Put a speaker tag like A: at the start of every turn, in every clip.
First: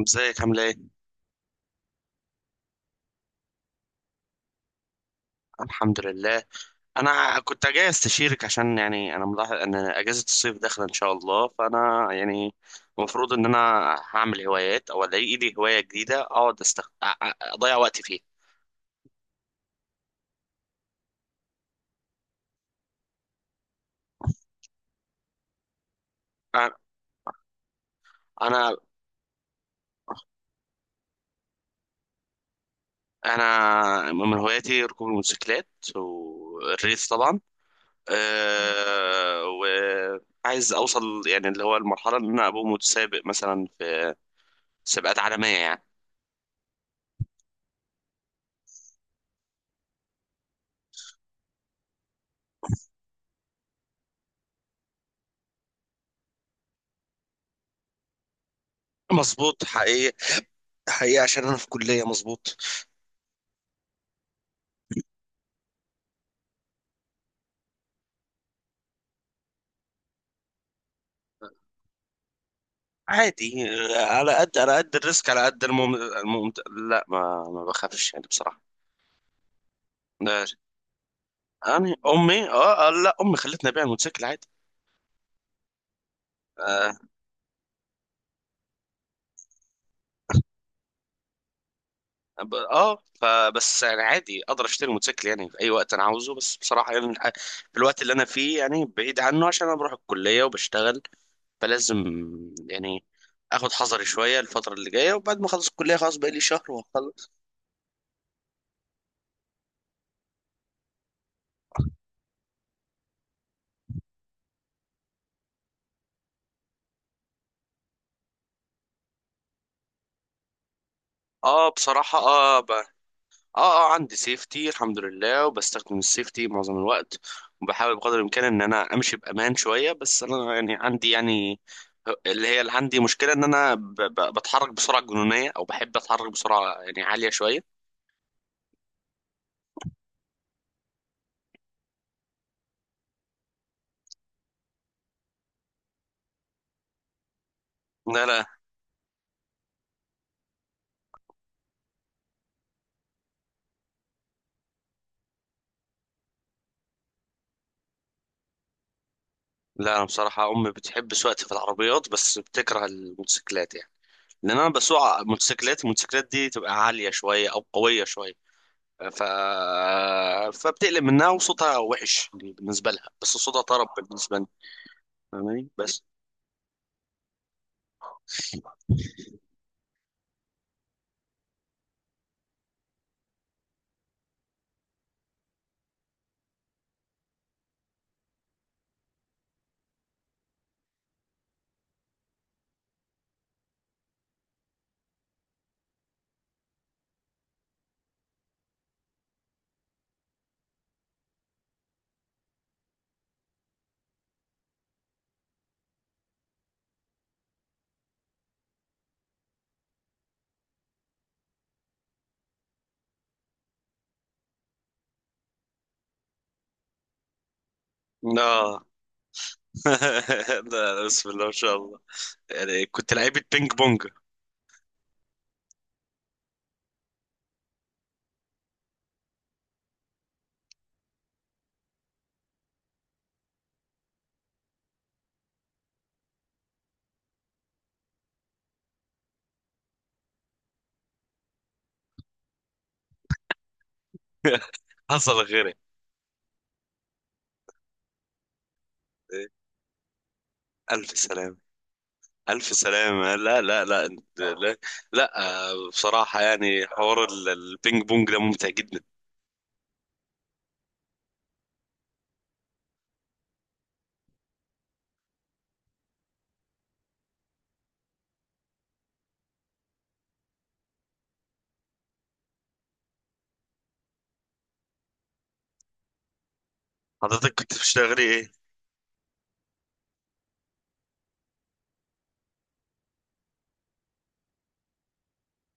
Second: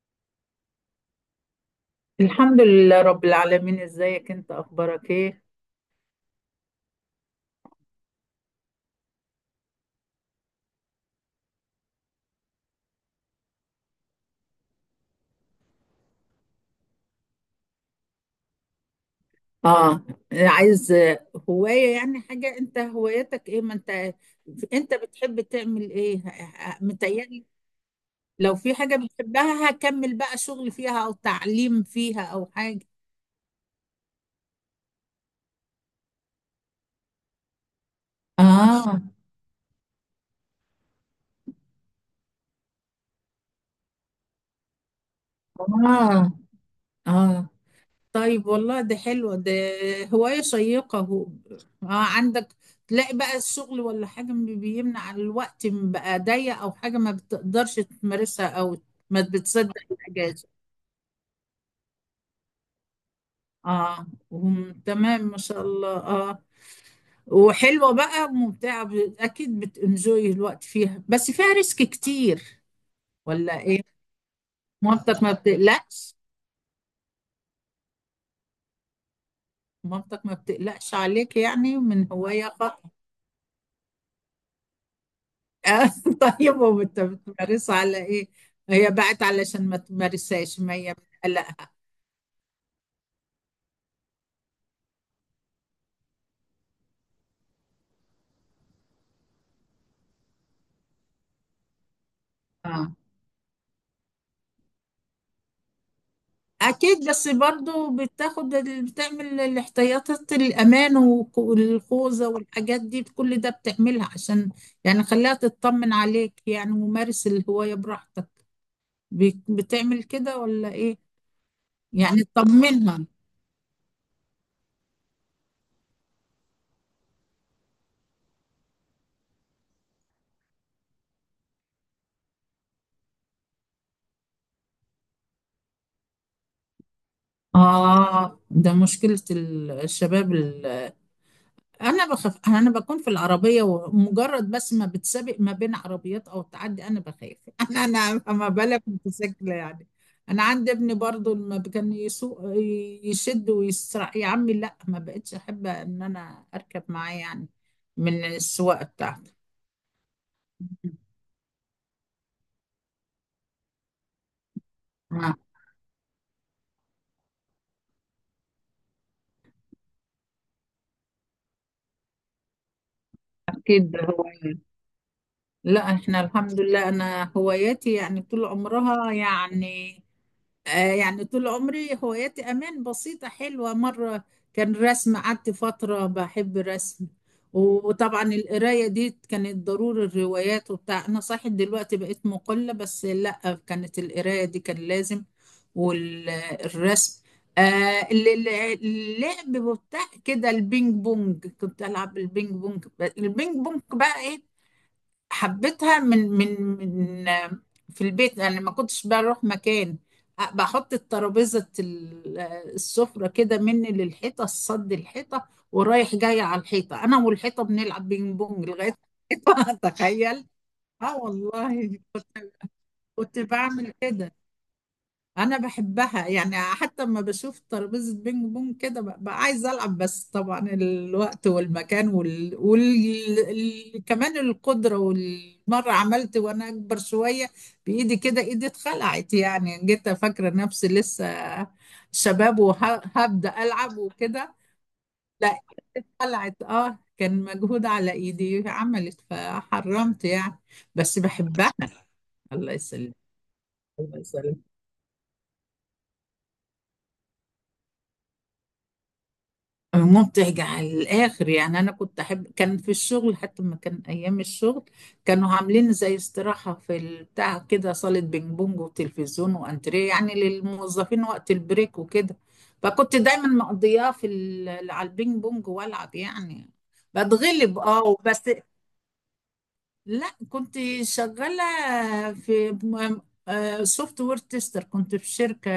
A: ازيك؟ عامله ايه؟
B: الحمد لله رب العالمين. ازيك انت؟ اخبارك ايه؟
A: الحمد لله. انا كنت جاي استشيرك عشان يعني انا ملاحظ ان اجازه الصيف داخله ان شاء الله، فانا يعني المفروض ان انا هعمل هوايات او الاقي لي هوايه جديده اقعد اضيع وقتي فيها.
B: اه، عايز هواية يعني؟ حاجة، انت هوايتك ايه؟ ما انت، انت بتحب تعمل ايه؟
A: أ-
B: متهيألي لو في
A: انا
B: حاجة بتحبها هكمل بقى شغل فيها او تعليم فيها او حاجة.
A: انا من هواياتي ركوب الموتوسيكلات، والريس طبعا.
B: اه.
A: أه... وعايز اوصل يعني اللي هو المرحله، ان انا ابقى متسابق مثلا في سباقات عالميه يعني.
B: اه. اه. طيب، والله ده حلوة ده، هواية شيقة هو. آه، عندك تلاقي بقى الشغل ولا حاجة بيمنع؟ الوقت بقى ضيق أو حاجة ما بتقدرش تمارسها، أو ما
A: مظبوط،
B: بتصدق
A: حقيقي،
B: الأجازة؟
A: حقيقي عشان انا في كلية. مظبوط،
B: اه، تمام، ما شاء الله. اه، وحلوة بقى ممتعة، أكيد بتنجوي الوقت فيها، بس فيها ريسك كتير ولا
A: عادي.
B: إيه؟
A: على قد على قد
B: مامتك
A: الريسك،
B: ما
A: على قد
B: بتقلقش؟
A: لا، ما بخافش يعني، بصراحة.
B: مامتك ما
A: لا،
B: بتقلقش عليك يعني
A: يعني
B: من
A: امي
B: هواية؟
A: اه آه، لا امي خلتني ابيع الموتوسيكل عادي.
B: آه، طيب،
A: اه،
B: وبتمارسها على ايه؟ هي بقت علشان ما تمارسهاش، ما هي بتقلقها.
A: آه، فبس يعني عادي اقدر اشتري موتوسيكل يعني في اي وقت انا عاوزه، بس بصراحة يعني في الوقت اللي انا فيه، يعني بعيد عنه عشان انا بروح الكلية وبشتغل. فلازم
B: اه
A: يعني اخد حذري شوية الفترة اللي جاية، وبعد ما اخلص الكلية خلاص، بقى لي شهر
B: اكيد، بس
A: وخلص.
B: برضو بتاخد بتعمل الاحتياطات، الامان والخوذه والحاجات دي، كل ده بتعملها عشان يعني خليها تطمن عليك، يعني ممارس الهوايه براحتك. بتعمل كده ولا ايه؟
A: اه بصراحة،
B: يعني
A: اه، اه،
B: تطمنها.
A: اه عندي سيفتي الحمد لله، وبستخدم السيفتي معظم الوقت، وبحاول بقدر الامكان ان انا امشي بامان شويه. بس انا يعني عندي يعني اللي هي اللي عندي مشكله، ان انا بتحرك بسرعه جنونيه، او بحب اتحرك بسرعه يعني عاليه شويه.
B: اه، ده مشكله الشباب. انا بخاف، انا بكون في العربيه ومجرد بس ما بتسابق ما بين عربيات او تعدي انا بخاف انا
A: لا،
B: انا
A: لا،
B: ما بالك متسكله يعني. انا عندي ابني برضو لما كان يسوق يشد ويسرع، يا عمي لا، ما بقتش احب ان انا اركب معاه يعني، من السواقه بتاعته.
A: لا، انا بصراحه امي بتحب سواقتي في العربيات، بس بتكره الموتوسيكلات يعني، لان انا بسوق
B: آه،
A: موتوسيكلات. الموتوسيكلات دي تبقى عاليه شويه او قويه شويه، ف... فبتقلب منها، وصوتها وحش يعني بالنسبه لها، بس صوتها طرب
B: اكيد هو.
A: بالنسبه لي. فاهماني
B: لا
A: بس.
B: احنا الحمد لله، انا هواياتي يعني طول عمرها يعني، آه، يعني طول عمري هواياتي أمان، بسيطة حلوة مرة. كان رسم، قعدت فترة بحب الرسم. وطبعا القراية دي كانت ضروري، الروايات وبتاع. أنا صحيح دلوقتي بقيت مقلة، بس لأ كانت القراية دي كان لازم. والرسم. آه. ال- ال- اللعب بتاع كده، البينج بونج، كنت ألعب البينج بونج. البينج بونج بقى إيه، حبيتها من آه، في البيت انا ما كنتش بروح مكان. بحط الترابيزه آه، السفره كده مني للحيطه، الصد الحيطه، ورايح جاي على الحيطه، انا والحيطه بنلعب بينج بونج
A: اه،
B: لغايه الحيطه، تخيل.
A: لا، لا،
B: اه
A: بسم الله ما شاء
B: والله
A: الله.
B: كنت،
A: يعني كنت
B: كنت
A: لعيبة بينج
B: بعمل
A: بونج.
B: كده. انا بحبها يعني، حتى لما بشوف ترابيزه بينج بونج كده ببقى عايزه العب، بس طبعا الوقت والمكان كمان القدره. والمره عملت وانا اكبر شويه بايدي كده، ايدي اتخلعت يعني، جيت فاكره نفسي لسه شباب وهبدا العب وكده.
A: حصل
B: لا
A: غيري.
B: اتخلعت، اه كان مجهود على ايدي، عملت فحرمت يعني.
A: ألف
B: بس
A: سلامة،
B: بحبها.
A: ألف
B: الله يسلمك.
A: سلامة. لا لا لا
B: الله
A: أنت-
B: يسلمك.
A: لا, لا، آه، بصراحة يعني حوار البينج بونج ده ممتع جدا.
B: ممتع على الآخر يعني. أنا كنت أحب، كان في الشغل، حتى ما كان أيام الشغل كانوا عاملين زي استراحة في البتاع كده، صالة بينج بونج وتلفزيون وأنتريه يعني للموظفين وقت البريك وكده، فكنت دايما مقضياه على البينج بونج وألعب يعني.
A: حضرتك كنت
B: بتغلب، اه
A: بتشتغلي
B: بس.
A: إيه؟
B: لا كنت شغالة في، سوفت وير تيستر، كنت في شركة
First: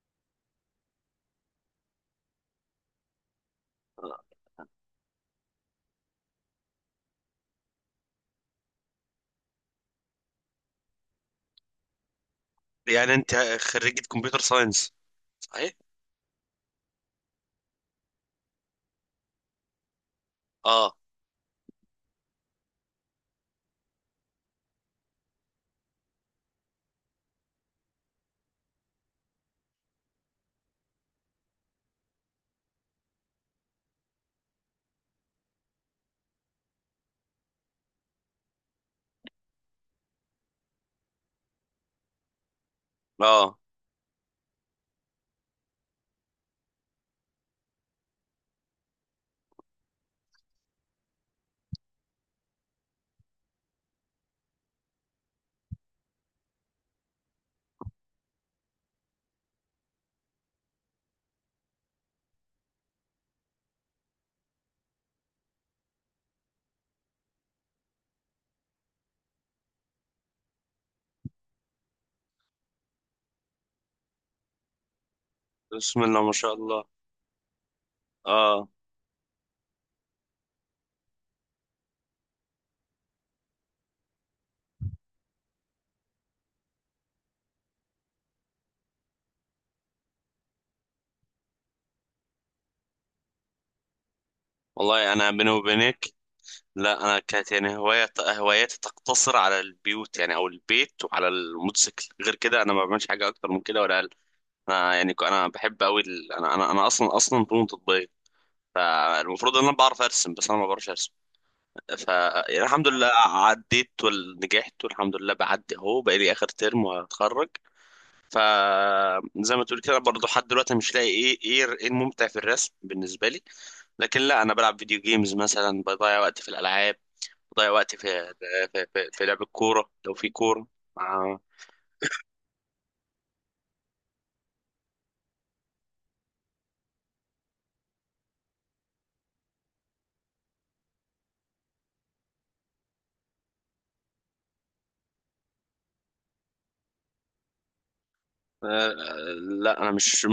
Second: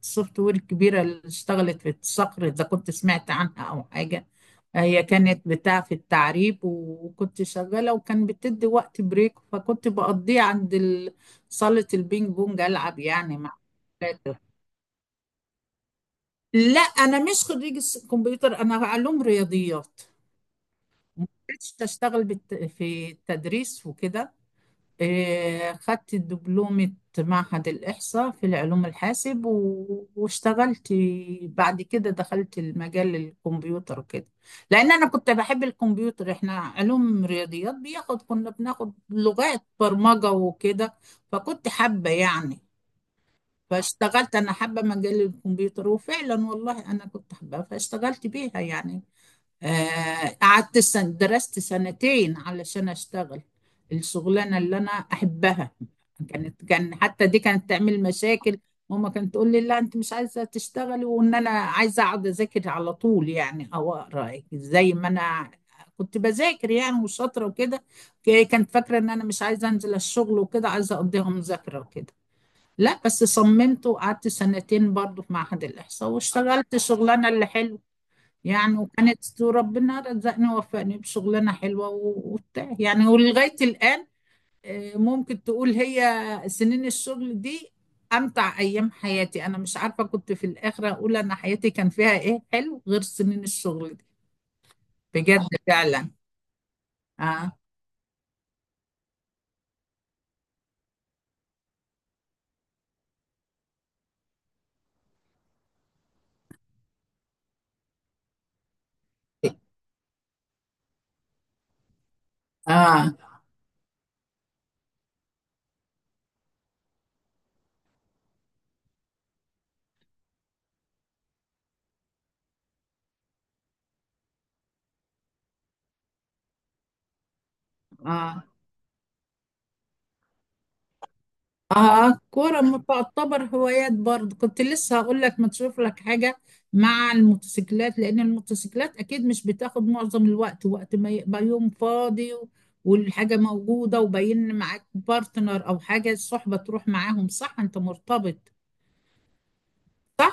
B: سوفت وير كبيرة اللي اشتغلت في الصقر، إذا كنت سمعت عنها أو حاجة.
A: آه،
B: هي كانت بتاع في التعريب، وكنت شغالة، وكان بتدي وقت بريك، فكنت بقضيه عند صالة البينج بونج، ألعب
A: يعني أنت
B: يعني مع
A: خريجة كمبيوتر
B: أولاده.
A: ساينس صحيح؟
B: لا أنا مش خريجة كمبيوتر، أنا علوم رياضيات.
A: آه،
B: ما كنتش أشتغل في التدريس وكده. إيه، خدت دبلومة معهد الإحصاء في العلوم الحاسب واشتغلت. بعد كده دخلت المجال الكمبيوتر وكده، لأن أنا كنت بحب الكمبيوتر. إحنا علوم رياضيات بياخد، كنا بناخد لغات برمجة وكده، فكنت حابة يعني،
A: آه،
B: فاشتغلت. أنا حابة مجال الكمبيوتر، وفعلا والله أنا كنت حابة فاشتغلت بيها يعني. آه، قعدت سن، درست سنتين علشان اشتغل الشغلانه اللي انا احبها. كانت كان حتى دي كانت تعمل مشاكل، ماما كانت تقول لي لا انت مش عايزه تشتغلي، وان انا عايزه اقعد اذاكر على طول يعني، او اقرا زي ما انا كنت بذاكر يعني وشاطره وكده. كانت فاكره ان انا مش عايزه انزل الشغل وكده، عايزه اقضيها مذاكره وكده. لا بس صممت، وقعدت سنتين برضه في معهد
A: بسم
B: الاحصاء،
A: الله ما شاء
B: واشتغلت
A: الله.
B: شغلانه اللي حلوه
A: آه،
B: يعني. وكانت ربنا رزقني ووفقني بشغلانة حلوة وبتاع يعني، ولغاية الآن، آه، ممكن تقول هي سنين الشغل دي أمتع أيام حياتي. أنا مش عارفة، كنت في الآخر أقول أنا حياتي كان فيها إيه حلو غير سنين الشغل دي.
A: والله أنا
B: بجد
A: بيني وبينك،
B: فعلا.
A: لا، انا كانت
B: آه.
A: يعني هواية هواياتي تقتصر على البيوت، يعني او البيت وعلى الموتوسيكل. غير كده انا ما بعملش حاجه اكتر من كده ولا اقل. انا يعني انا بحب قوي ال... انا انا انا اصلا، اصلا فنون تطبيقيه، فالمفروض ان انا بعرف ارسم، بس انا ما بعرفش ارسم. ف يعني الحمد لله
B: آه.
A: عديت ونجحت، والحمد لله بعدي اهو، بقى لي اخر ترم وهتخرج. ف زي ما تقول كده برضه، لحد دلوقتي مش لاقي ايه الممتع في الرسم بالنسبه لي. لكن لا، انا بلعب فيديو جيمز مثلا، بضيع وقتي في الالعاب، بضيع وقتي في
B: آه.
A: في لعب الكورة لو في كورة مع...
B: اه، كورة ما تعتبر هوايات برضه، كنت لسه هقول لك ما تشوف لك حاجة مع الموتوسيكلات، لأن الموتوسيكلات أكيد مش بتاخد معظم الوقت، وقت ما يبقى يوم فاضي والحاجة موجودة وباين، معاك بارتنر أو حاجة الصحبة تروح معاهم. صح، أنت مرتبط؟
A: آه، لا أنا مش م...
B: صح؟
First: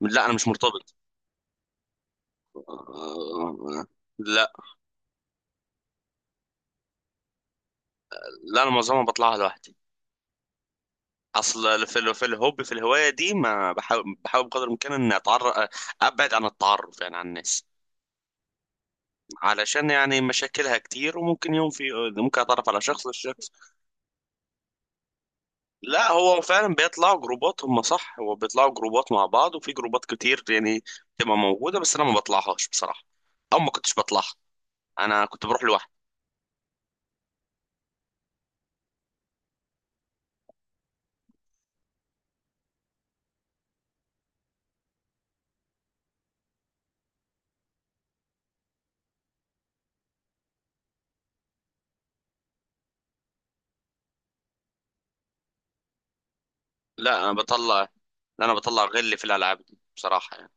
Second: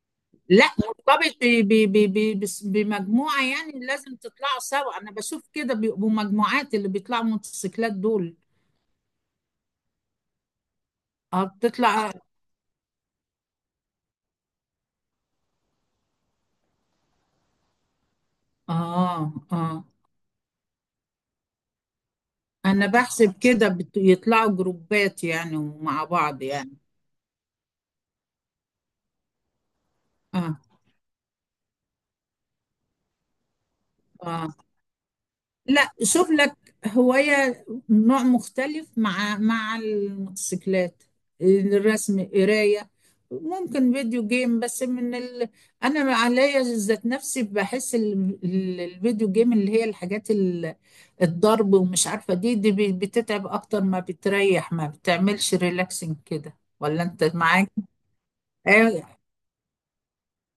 A: لا أنا مش
B: لا
A: مرتبط.
B: مرتبط، بمجموعة
A: آه،
B: يعني
A: آه،
B: لازم
A: لا،
B: تطلعوا سوا، أنا بشوف كده بيبقوا مجموعات اللي بيطلعوا موتوسيكلات دول.
A: لا أنا معظمها بطلعها لوحدي.
B: اه
A: أصل
B: بتطلع اه.
A: في الهواية دي، ما بحاول بقدر الإمكان إن أتعرف، أبعد عن التعرف يعني عن الناس،
B: اه. آه.
A: علشان يعني مشاكلها كتير، وممكن يوم في ممكن أتعرف على
B: انا
A: شخص
B: بحسب كده يطلعوا جروبات يعني مع
A: لا، هو
B: بعض
A: فعلا
B: يعني.
A: بيطلعوا جروبات. هم صح، هو بيطلعوا جروبات مع بعض، وفي جروبات كتير
B: اه.
A: يعني بتبقى موجودة، بس أنا ما بطلعهاش بصراحة، أو ما كنتش بطلعها.
B: اه.
A: أنا كنت بروح لوحدي.
B: لا شوف لك هواية، نوع مختلف، مع مع الموتوسيكلات، الرسم، قراية، ممكن فيديو جيم، بس من انا عليا ذات نفسي بحس الفيديو جيم اللي هي الحاجات الضرب ومش عارفة، دي بتتعب اكتر ما بتريح، ما بتعملش ريلاكسنج كده، ولا
A: لا
B: انت
A: أنا
B: معاك؟
A: بطلع، لا أنا بطلع غلي
B: أيوة.
A: في الألعاب دي بصراحة يعني.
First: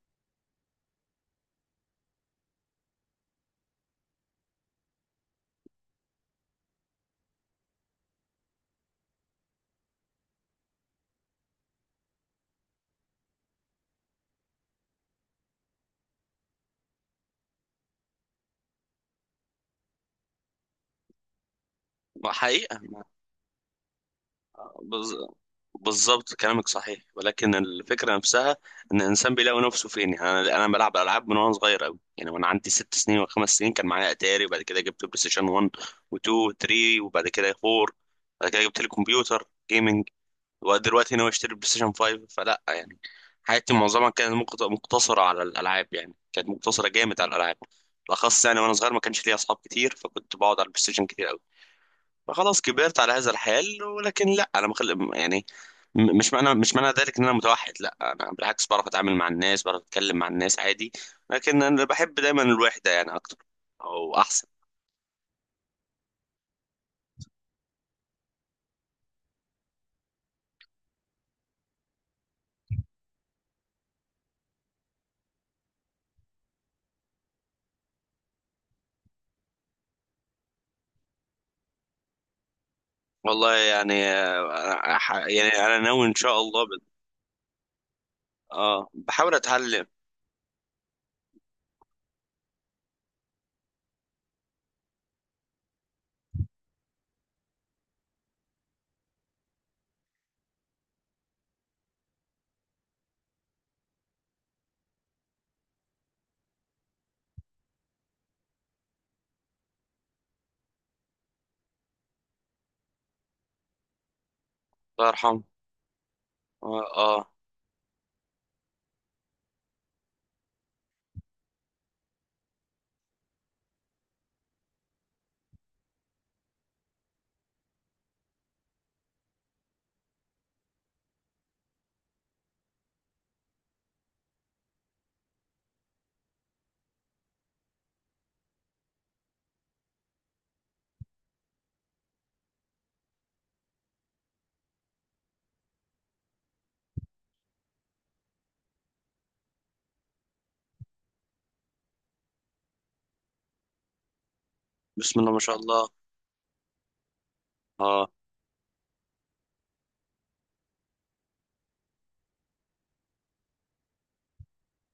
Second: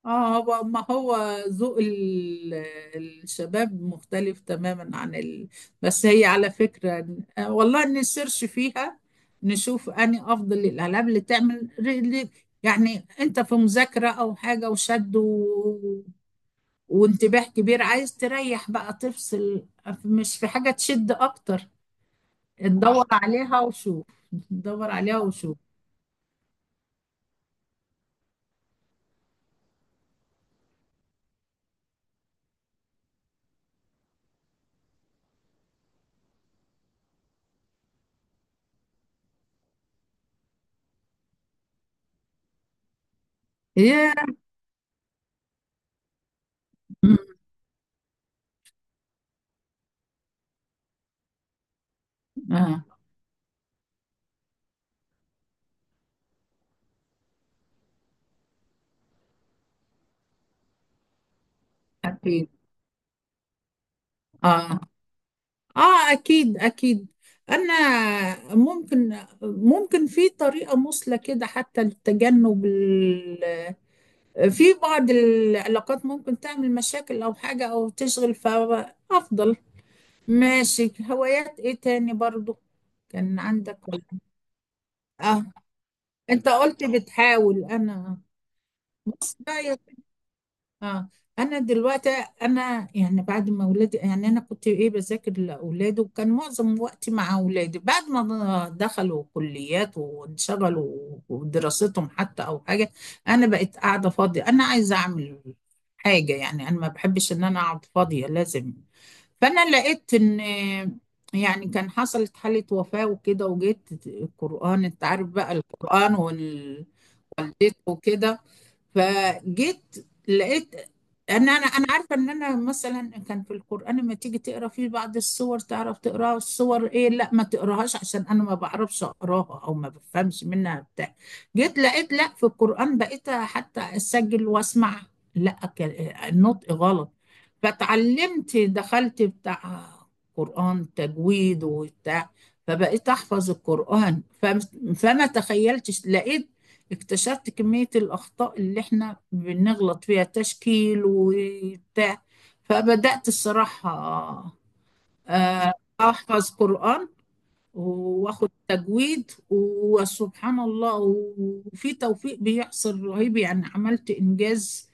B: اه هو ما هو ذوق الشباب مختلف تماما عن بس هي على فكرة آه، والله نسيرش فيها. نشوف اني افضل الالعاب اللي تعمل يعني انت في مذاكرة او حاجة وشد وانتباه كبير، عايز تريح بقى، تفصل، مش في حاجة تشد اكتر، صح؟
A: حقيقة.
B: ندور عليها وشوف. ندور
A: بز...
B: عليها وشوف.
A: بالظبط كلامك صحيح، ولكن الفكره نفسها ان الانسان بيلاقي نفسه فين يعني. انا بلعب العاب من وانا صغير قوي يعني. وانا عندي 6 سنين وخمس سنين كان معايا اتاري، وبعد كده جبت بلاي ستيشن 1 و2 و3، وبعد كده 4، بعد كده جبت لي كمبيوتر جيمنج. ودلوقتي ناوي اشتري بلاي ستيشن 5، فلا يعني. حياتي معظمها
B: هي.
A: كانت مقتصره على الالعاب، يعني كانت مقتصره
B: مم.
A: جامد على الالعاب بالاخص يعني. وانا صغير ما كانش ليا اصحاب كتير، فكنت بقعد على البلاي ستيشن كتير. خلاص
B: آه.
A: كبرت على هذا الحال. ولكن لا، انا يعني مش معنى ذلك ان انا متوحد، لا، انا بالعكس بعرف اتعامل مع الناس، بعرف اتكلم مع الناس عادي. لكن انا بحب دايما
B: اكيد.
A: الوحده يعني اكتر، او احسن.
B: اه. اه اكيد اكيد. انا ممكن، ممكن في طريقه مثلى كده حتى لتجنب في بعض العلاقات ممكن تعمل مشاكل او حاجه، او تشغل فافضل. ماشي، هوايات ايه تاني برضو كان
A: والله
B: عندك ولا-؟
A: يعني آه، أنا
B: اه
A: يعني انا ناوي ان شاء
B: انت
A: الله
B: قلت بتحاول، انا
A: اه بحاول
B: لا،
A: اتعلم.
B: اه انا دلوقتي، انا يعني بعد ما ولادي، يعني انا كنت ايه بذاكر لاولادي، وكان معظم وقتي مع اولادي، بعد ما دخلوا كليات وانشغلوا ودراستهم حتى او حاجه، انا بقيت قاعده فاضيه، انا عايزه اعمل حاجه يعني، انا ما بحبش ان انا اقعد فاضيه، لازم. فانا لقيت ان يعني كان حصلت حاله وفاه وكده، وجيت القران، انت
A: الله
B: عارف
A: يرحمه.
B: بقى القران
A: آه، اه.
B: وكده. فجيت لقيت ان انا عارفه ان انا مثلا كان في القران لما تيجي تقرا فيه بعض السور، تعرف تقراها، السور ايه لا ما تقراهاش عشان انا ما بعرفش اقراها او ما بفهمش منها بتاع. جيت لقيت لا، في القران بقيت حتى اسجل واسمع، لا النطق غلط. فتعلمت، دخلت بتاع قران تجويد وبتاع. فبقيت احفظ القران، فما تخيلتش، لقيت، اكتشفت كمية الأخطاء اللي احنا بنغلط فيها، تشكيل وبتاع. فبدأت الصراحة
A: بسم الله ما شاء
B: آه،
A: الله،
B: أحفظ قرآن
A: اه.
B: وآخد تجويد. وسبحان الله وفي توفيق بيحصل رهيب يعني، عملت إنجاز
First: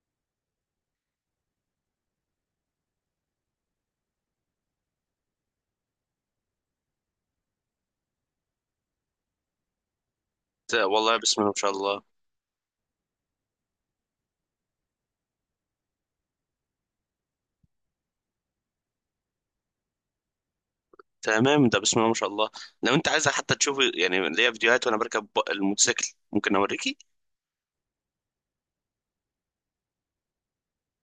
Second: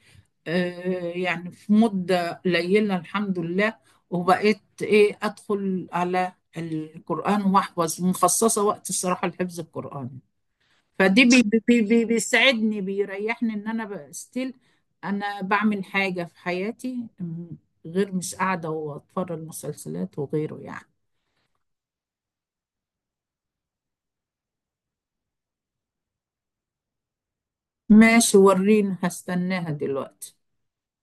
B: آه، يعني في مدة قليلة الحمد لله. وبقيت إيه أدخل على القرآن وأحفظ، مخصصة وقت الصراحة لحفظ القرآن.
A: والله
B: فدي
A: بسم
B: بي
A: الله ما شاء
B: بي
A: الله.
B: بي بيسعدني بيريحني ان انا بقى ستيل انا بعمل حاجة في حياتي، غير مش قاعدة واتفرج مسلسلات وغيره يعني.
A: تمام ده، بسم الله ما شاء الله. لو انت عايز حتى تشوف يعني ليا فيديوهات وانا بركب الموتوسيكل، ممكن اوريكي.
B: ماشي وريني، هستناها دلوقتي.